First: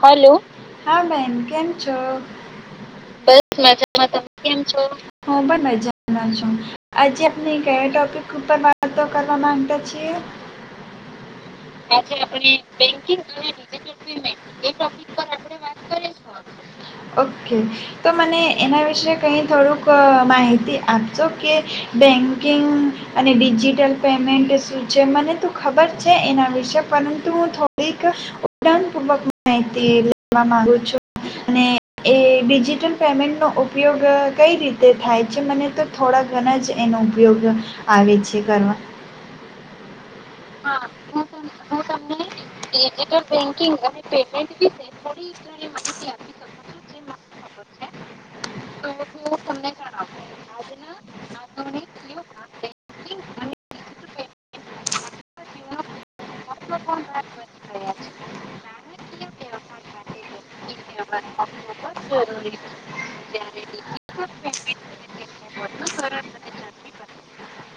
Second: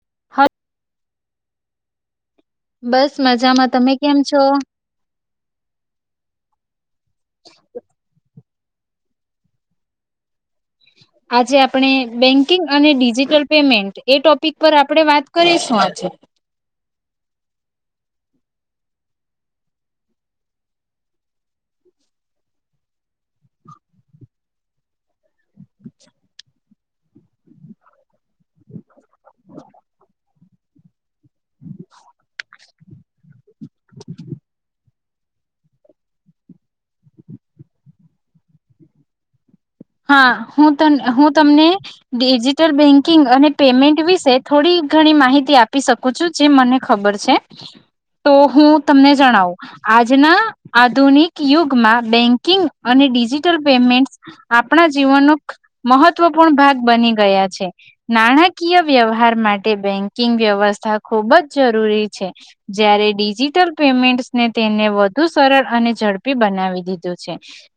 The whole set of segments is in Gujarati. હલો હા હા બેન કેમ છો? બસ મજામાં તમે કેમ છો? હું પણ મજામાં છું. આજે આપણે કયા ટોપિક. ઉપર વાતો કરવા માંગતા છીએ. આજે આપણે બેંકિંગ અને ડિજિટલ પેમેન્ટ એ ટોપિક. પર આપડે વાત કરીશું આજે. ઓકે તો મને એના વિશે કઈ થોડુંક માહિતી આપજો કે બેકિંગ. અને ડિજિટલ પેમેન્ટ જે મને તું ખબર છે એના વિશે પરંતુ થોડીક ઊંડાનપૂર્વક માહિત એ માગું છું. અને એ ડિજિટલ પેમેન્ટ નો ઉપયોગ કઈ રીતે થાય છે મને તો થોડા ઘણા જ એનો ઉપયોગ આવે છે કરવા. હા હું ત હું તમને ડિજિટલ બેંકિંગ અને પેમેન્ટ વિશે થોડી ઘણી માહિતી આપી શકું છું જે મને ખબર છે તો હું તમને જણાવું આજના આધુનિક યુગમાં બેંકિંગ અને ડિજિટલ પેમેન્ટ આપણા જીવનનું મહત્વ ભાગ બની ગયા છે નાણાકીય વ્યવહાર માટે બેન્કિંગ વ્યવસ્થા ખૂબ જ જરૂરી છે જ્યારે ડિજિટલ પેમેન્ટને તેને વધુ સરળ અને ઝડપી બનાવી દીધું છે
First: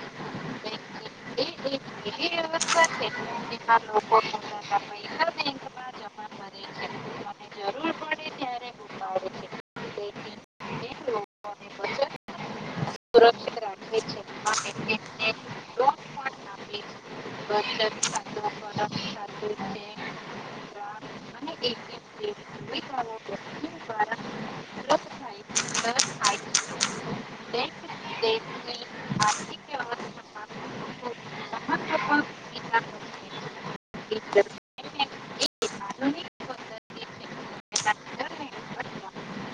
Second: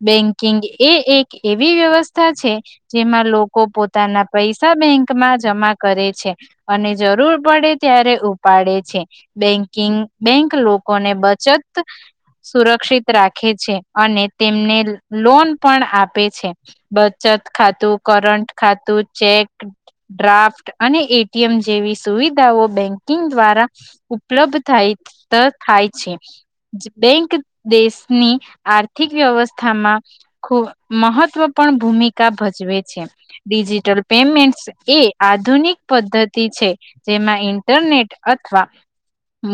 બેન્કિંગ એ એક એવી વ્યવસ્થા છે જેમાં લોકો પોતાના પૈસા બેંકમાં જમા કરે છે અને જરૂર પડે ત્યારે ઉપાડે છે બેંકિંગ બેંક લોકો ને બચત સુરક્ષિત રાખે છે અને તેમને લોન પણ આપ પે છે બચત ખાતું કરંટ ખાતું ચેક ડ્રાફ્ટ અને એટીએમ જેવી સુવિધાઓ બેન્કિંગ દ્વારા ઉપલબ્ધ થાય થાય છે બેંક દેશની આથ આર્થિક વ્યવસ્થામાં ખૂબ મહત્વપ ભૂમિકા ભજવે છે ડિજિટલ પેમેન્ટ એ આધુનિક પદ્ધતિ છે જેમાં ઇન્ટરનેટ અથવા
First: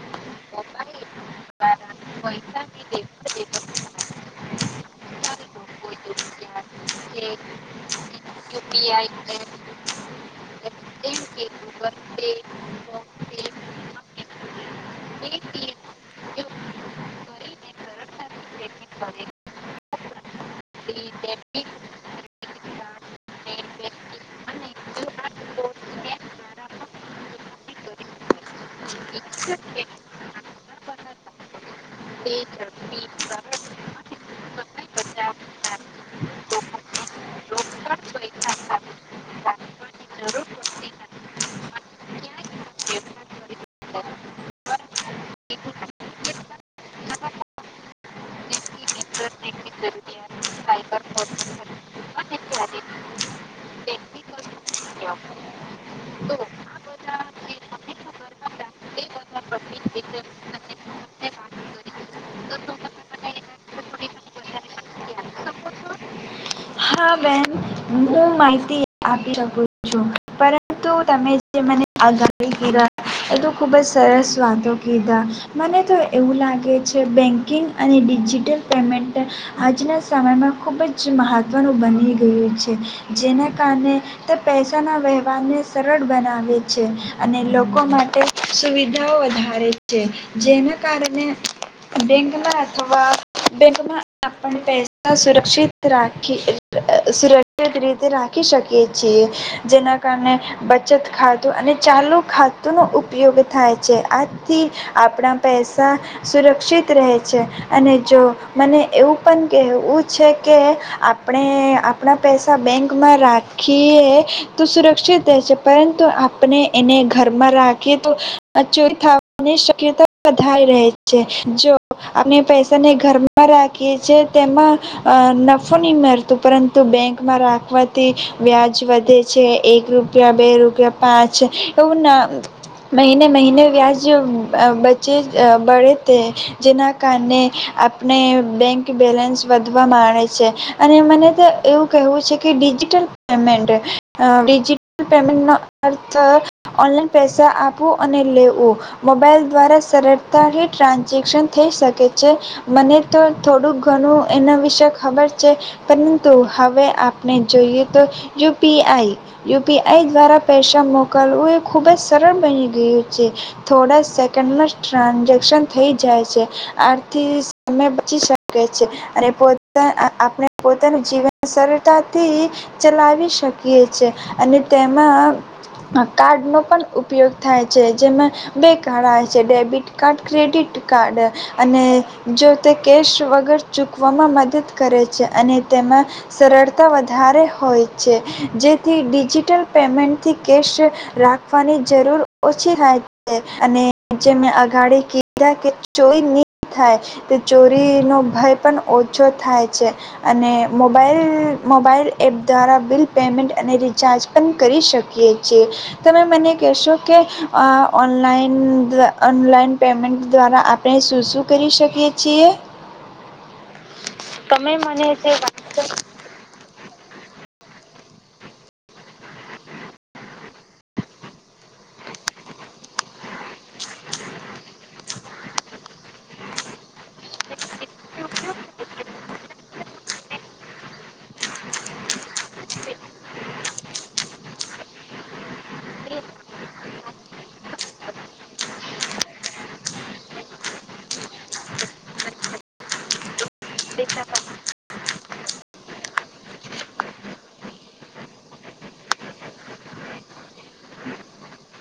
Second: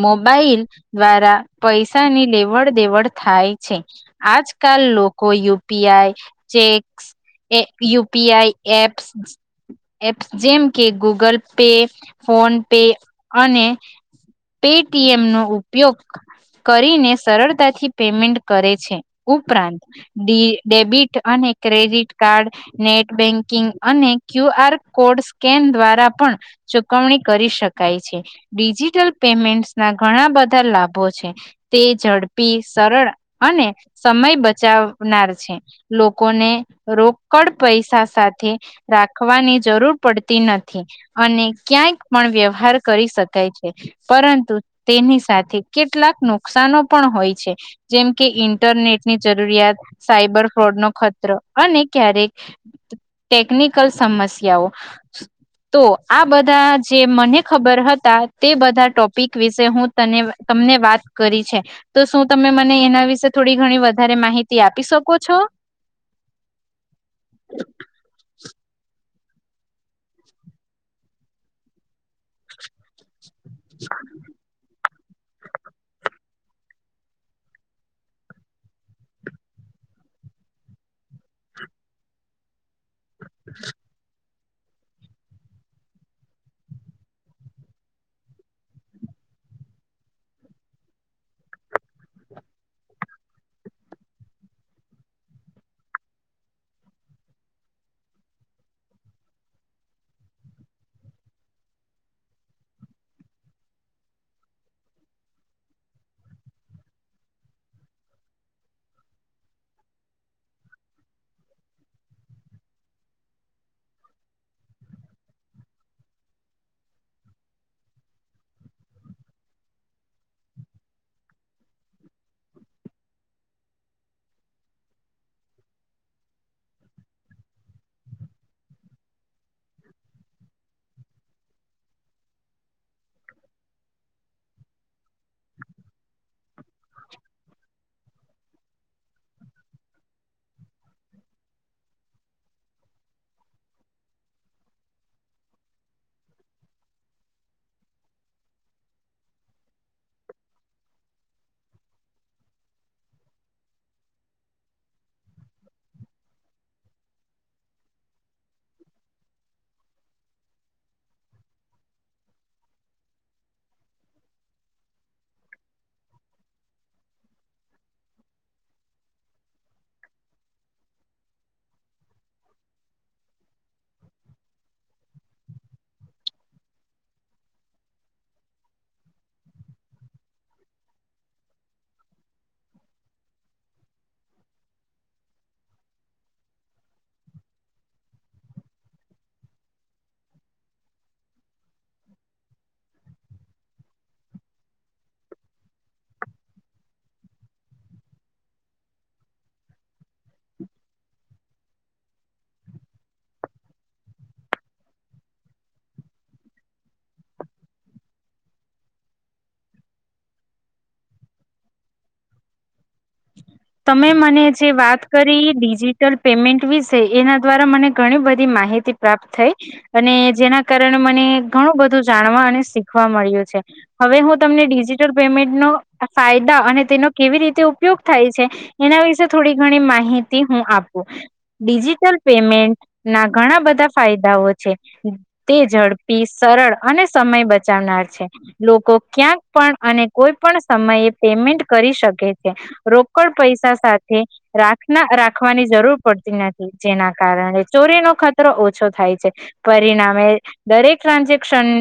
મોબાઈલ દ્વારા પૈસાની લેવડ દેવડ થાય છે આજકાલ લોકો U P I check U P I apps apps જેમ કે ગૂગલ પે ફોન પે અને પેટીએમ નો ઉપયોગ કરીને સરળતાથી પેમેન્ટ કરે છે ઉપરાંત ડે ડેબિટ અને ક્રેડિટ કાર્ડ નેટ બેન્કિંગ અને ક્યુ આર કોડ સ્કેન દ્વારા પણ ચુકવણી કરી શકાય છે ડિજિટલ પેમેન્ટ ના ઘણા બધા લાભો છે તે ઝડપી સરળ અને સમય બચાવનાર છે લોકોને રોકડ પૈસા સાથે રાખવાની જરૂર પડતી નથી અને ક્યાંય પણ વ્યવહાર કરી શકાય છે પરંતુ તેની સાથે કેટલાક નુકસાનો પણ હોય છે જેમ કે ઇન્ટરનેટની જરૂરિયાત સાયબર ફ્રોડ નો ખતરો અને ક્યારેક ટેકનિકલ સમસ્યાઓ તો આ બધા જે મને ખબર હતા તે બધા ટોપિક વિશે હું તને તમને વાત કરી છે તો શું તમે મને એના વિશે થોડી ઘણી વધારે માહિતી આપી શકો છો? હા બેન હું માઇ માહિતી આપી શકું છું. તો તમે જે મને આગાડી તો ખૂબ જ સરસ વાતો કીધા મને તો એવું લાગે છે બેન્કિંગ અને ડિજિટલ પેમેન્ટ આજના સમયમાં ખૂબ જ મહત્ત્વનું બની ગયું છે છે જેના કારણે તે પૈસાના વ્યવહારને સરળ બનાવે છે અને લોકો માટે સુવિધાઓ વધારે છે જેના કારણે બેંકમાં અથવા બેકમાં આપણે પૈસા સુરક્ષિત રાખી સુરક્ષિત રીતે રાખી શકીએ છીએ જેના કારણે બચત ખાતું અને ચાલુ ખાતું નું ઉપ ઉપયોગ થાય છે આથી આપણા પૈસા સુરક્ષિત રહે છે અને જો મને એવું પણ કહેવું છે કે આપણે આપણા પૈસા બેંકમાં રાખીએ તો સુરક્ષિત રહે છે પરંતુ આપણે એને ઘરમાં રાખી ચોરી થવાની શક્યતા વધાય રહે છે જો આપણે પૈસાને ઘરમાં રાખીએ છે તેમાં નફો નહી મળતું પરંતુ બેંકમાં રાખવાથી વ્યાજ વધે છે એક રૂપિયા બે રૂપિયા પાંચ એવું ના મહિને મહિને વ્યાજ બચે બળે તે જેના કારણે આપણે બેંક બેલેન્સ વધવા માંડે છે અને મને તો એવું કહેવું છે કે ડિજિટલ પેમેન્ટ ડિજિટલ પેમેન્ટનો અર્થ ઓનલાઈન પૈસા આપવું અને લેવું મોબાઈલ દ્વારા સરળતાથી ટ્રાન્ઝેક્શન થઈ શકે છે મને તો થોડુંક ઘણું એના વિશે ખબર છે પરંતુ હવે આપણે જોઈએ તો U P I U P I દ્વારા પૈસા મોકલવું એ ખૂબ જ સરળ બની ગયું છે થોડા સેકન્ડમાં જ ટ્રાન્ઝેક્શન થઈ જાય છે આથી સમય બચી શકે છે અને પોતા આપણે પોતાનું જીવન સરળતાથી ચલાવી શકીએ છેએ અને તેમાં કાર્ડનો પણ ઉપયોગ થાય છે જેમાં બે કાર્ડ આવે છે ડેબિટ કાર્ડ ક્રેડિટ કાર્ડ અને જો તે કેશ વગર ચૂકવામાં મદદ કરે છે અને તેમાં સરળતા વધારે હોય છે જેથી ડિજિટલ પેમેન્ટથી કેશ રાખવાની જરૂર ઓછી થાય છે અને જે મેં અગાડી કીધા કે ચોરી નહી થાય તે ચોરીનો ભય પણ ઓછો થાય છે અને મોબાઈલ મોબાઈલ એપ દ્વારા બિલ પેમેન્ટ અને રિચાર્જ પણ કરી શકીએ છીએ તમે મને કહેશો કે ઓનલાઈન ઓનલાઈન પેમેન્ટ દ્વારા આપણે શું શું કરી શકીએ છીએ. તમે મને જે વાત કરી ડિજિટલ પેમેન્ટ વિશે એના દ્વારા મને ઘણી બધી માહિતી પ્રાપ્ત થઈ અને જેના કારણે મને ઘણું બધું જાણવા અને શીખવા મળ્યું છે હવે હું તમને ડિજિટલ પેમેન્ટ નો ફાયદા અને તેનો કેવી રીતે ઉપ ઉપયોગ થાય છે એના વિશે થોડી ઘણી માહિતી હું આપું ડિજિટલ પેમેન્ટ ના ઘણા બધા ફાયદાઓ છે તે ઝડપી સરળ અને સમય બચાવનાર છે લોકો ક્યાંક પણ અને કોઈ પણ સમયે પેમેન્ટ કરી શકે છે રોકડ પૈસા સાથે રાખના રાખવાની જરૂર પડતી નથી જેના કારણે ચોરીનો ખતરો ઓછો થાય છે પરિણામે દરેક ટ્રાન્ઝેક્શન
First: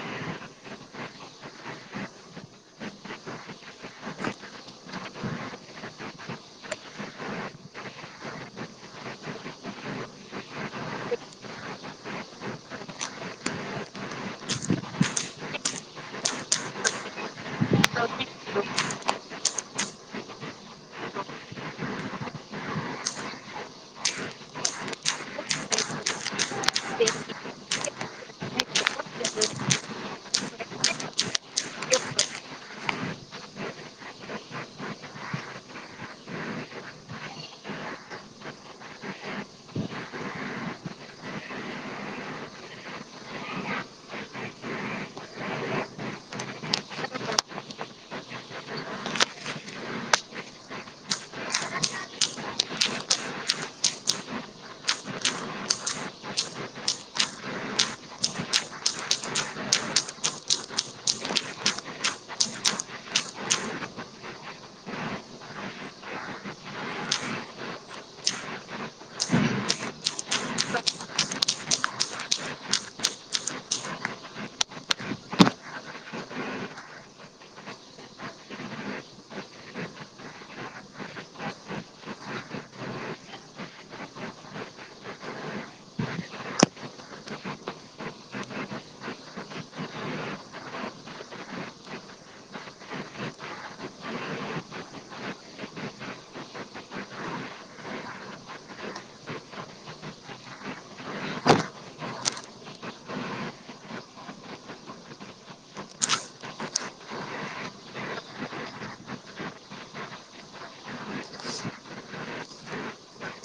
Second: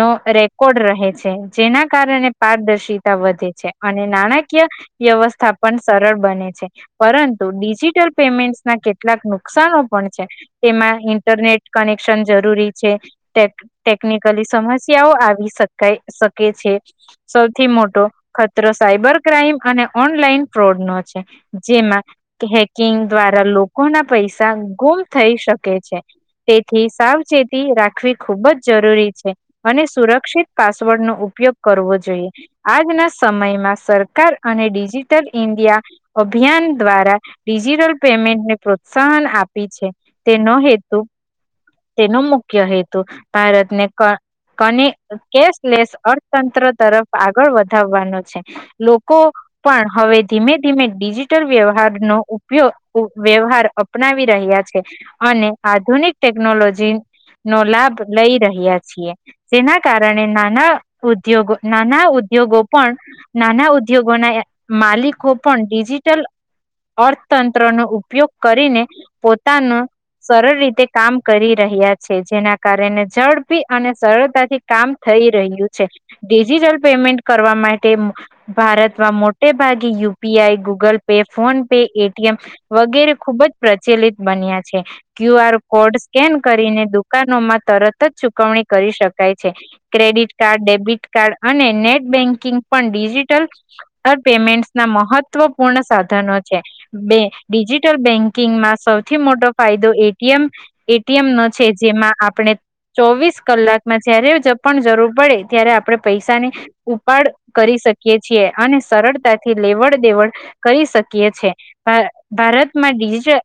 નો રેકોર્ડ રહે છે જેના કારણે પારદર્શિતા વધે છે અને નાણા કીય વ્યવસ્થા પણ સરળ બને છે પરંતુ ડિજિટલ પેમેન્ટ ના કેટલાક નુકસનો પણ છે તેમાં ઇન્ટરનેટ કનેક્શન જરૂરી છે ટેકનિકલી સમસ્યાઓ આવી શકાય શકે છે સૌથી મોટો ખતરો સાયબર ક્રાઈમ અને ઓનલાઈન ફ્રોડ નો છે જેમાં હેકિંગ દ્વારા લોકોના પૈસા ગુમ થઈ શકે છે તેથી સાવચેતી રાખવી ખુબ જ જરૂરી છે અને સુરક્ષિત પાસવર્ડ નો ઉપયોગ કરવો જોઈએ આજના સમયમાં સર સરકાર અને ડિજિટલ ઇન્ડિયા અભિયાન દ્વારા ડિજિટલ પેમેન્ટને પ્રોત્સાહન આપી છે તેનો હેતુ તેનો મુખ્ય હેતુ ભારતને કાને કેશલેસ અર્થતંત્ર તરફ આગળ વધાવવાનો છે લો લોકો પણ હવે ધીમે ધીમે ડિજિટલ વ્યવહારનો ઉપયોગ વ્યવહાર અપનાવી રહ્યા છે અને આધુનિક ટેકનોલોજી નો લાભ લઈ રહ્યા છીએ જેના કારણે નાના ઉદ્યોગો નાના ઉદ્યોગો પણ નાના ઉ ઉદ્યોગોના માલિકો પણ ડિજિટલ અર્થતંત્રનો ઉપયોગ કરીને પોતાનું સરળ રીતે કામ કરી રહ્યા છે જેના કારણે ઝડપી અને સરળતાથી કામ થઈ રહ્યું છે ડિજિટલ પેમેન્ટ કરવા માટે મો ભારતમાં મોટે ભાગે UPI Google Pay PhonePe ATM વગેરે ખુબ જ પ્રચલિત બન્યા છે ક્યુ આર કોડ સ્કેન કરીને દુકાનોમાં તરત જ ચુકવણી કરી શકાય છે ક્રેડિટ કાર્ડ ડેબિટ કાર્ડ અને નેટ બેન્કિંગ પણ ડિજિટલ ડિજિટલ પેમેન્ટ ના મહત્વપૂર્ણ સાધનો છે ડિજિટલ બેન્કિંગમાં સૌથી મોટો ફાયદો એટીએમ એટીએમ નો છે જેમાં આપણે ચોવીસ કલાકમાં જારે પણ જરૂર પડે ત્યારે આપણે પૈસાની ઉપાડ કરી શકીએ શકીએ છીએ અને સરળતાથી લેવડ દેવડ કરી શકીએ છે ભારતમાંજી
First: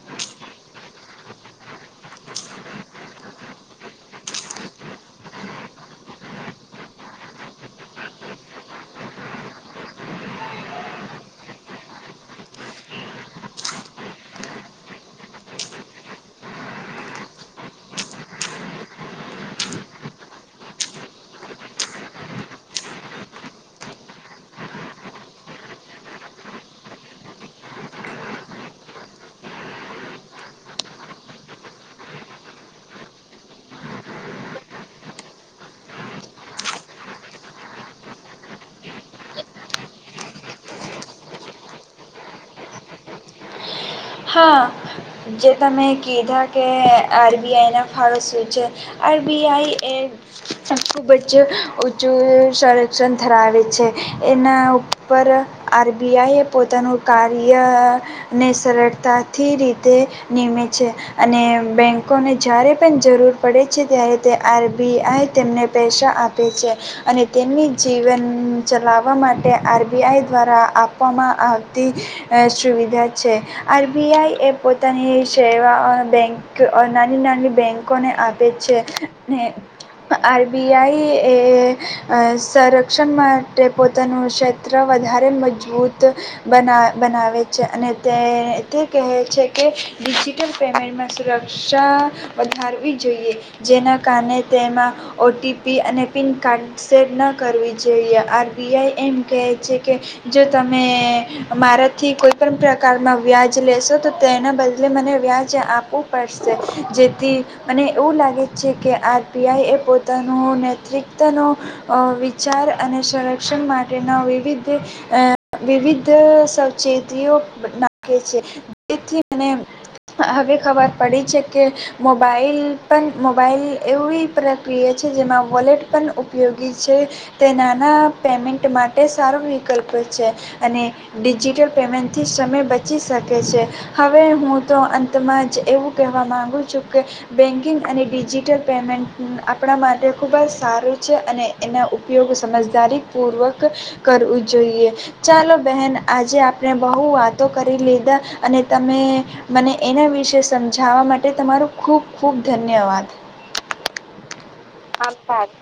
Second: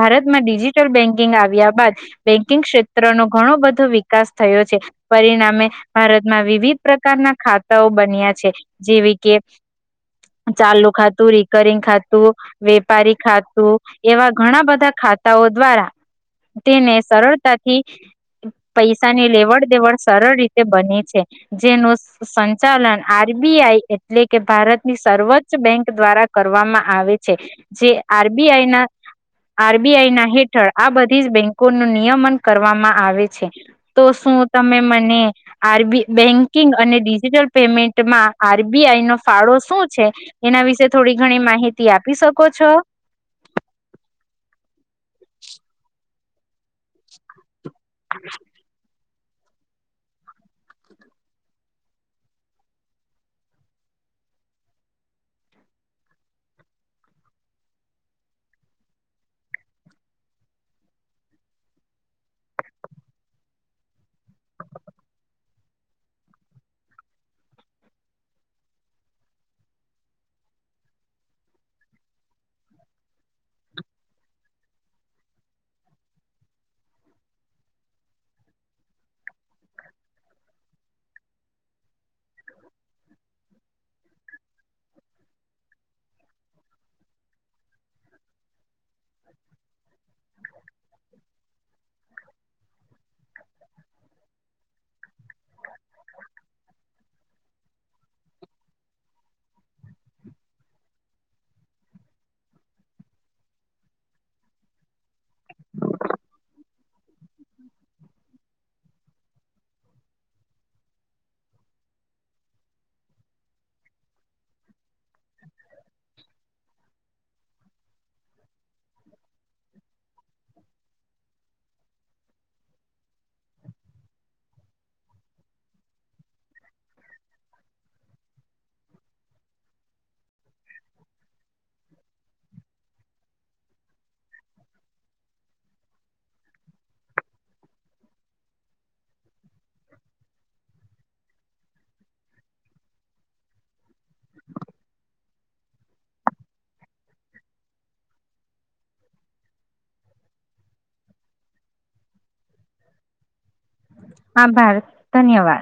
ભારતમાં ડિજિટલ બેન્કિંગ આવ્યા બાદ બેન્કિંગ ક્ષેત્રનો ઘણો બધો વિકાસ થયો છે પરિણામે ભારતમાં વિવિધ પ્રકારના ખાતાઓ બન્યા છે. જેવી કે ચાલુ ખાતું રિકરિંગ ખાતું વેપારી ખાતું એવા ઘણા બધા ખાતાઓ દ્વારા તેને સરળતાથી પૈસાની લેવડ દેવડ સરળ રીતે બને છે જેનું સંચાલન આ. આરબીઆઈ એટલે કે ભારતની સર્વોચ્ચ બેંક દ્વારા કરવામાં આવે છે જે આરબીઆઈ ના આરબીઆઈ ના હેઠળ આ બધી જ બેંકોનું નિયમન કરવામાં આવે છે તો શું તમે મને આરબી બેન્કિંગ અને ડિજિટલ પેમેન્ટ માં આરબીઆઈ નો ફાળો શું છે? એના વિશે થોડી ઘણી માહિતી આપી શકો છો. હા જે તમે કીધા કે આરબીઆઈ ના ફાડો શું છે આર બી આઈ એ ખૂબ જ ઊચું સંરક્ષણ ધરાવે છે. એના ઉપર આર બી આઈ એ પોતાનું કાર્યને સરળ તાથી રીતે નીમે છે અને બેંકોને જ્યારે પન જરૂર પડે છે ત્યારે તે આર બી આઈ તેમને પૈસા આપે છે અને તેમની જીવન ચલાવા માટે આર બી આઈ દ્વારા આપવામાં આવતી અ સુવિધા છે. આર બી આઈ એ પોતાની શેવાઓ બેંક અ નાની નાની બેન્કોને આપે છે. ને આર બી આઈ એ અ સરક્ષણ માટે પોતાનું ક્ષેત્ર વધારે મજબૂત બના બનાવે છે અને તે તે કહે છે કે, ડિજિટલ પેમેન્ટમાં સુરક્ષા વધારવી જોઈએ જેના કાને તેમાં ઓ ટી પી અને પિન કાડ સેટ ન કરવી જોઈએ. આર બી આઈ એમ કહે છે કે, જો તમે મારાથી કોઈપણ પ્રકારના વ્યા જ લેશો તો તેના બદલે મને વ્યાજ આપવું પડશે. જેથી મને એવું લાગે છે કે, આર પી આઈ એ પોતાનું નેત્રીકતનો અ વિચાર અને સંરક્ષણ માટેના વિવિધ અ વિવિધ સાવચેતીઓ નાખે છે. જેથી મને હ હવે ખબર પડી છે કે, મોબાઈલ પન મોબાઈલ એવી પ્રક્રિયા છે, જેમાં વોલેટ પન ઉપયોગી છે. તે નાના પેમેન્ટ માટે સારો વિકલ્પ છે અને ડિજિટલ પેમેન્ટથી સમય બચી શ કે છે. હવે હું તો અંતમાં જ એવું કહેવા માગું છું કે, બેન્કિંગ અને ડિજિટલ પેમેન્ટ આપણા માટે ખૂબ જ સારું છે અને એના ઉપયોગ સમજદારીપૂર્વક કરવું જોઈએ. ચાલો બહેન આજે આપણે બહુ વાતો કરી લીધા. અને તમે મને એના વિશે સમજાવા માટે તમારું ખૂબ ખુબ ધન્યવાદ. આભાર ધન્યવાદ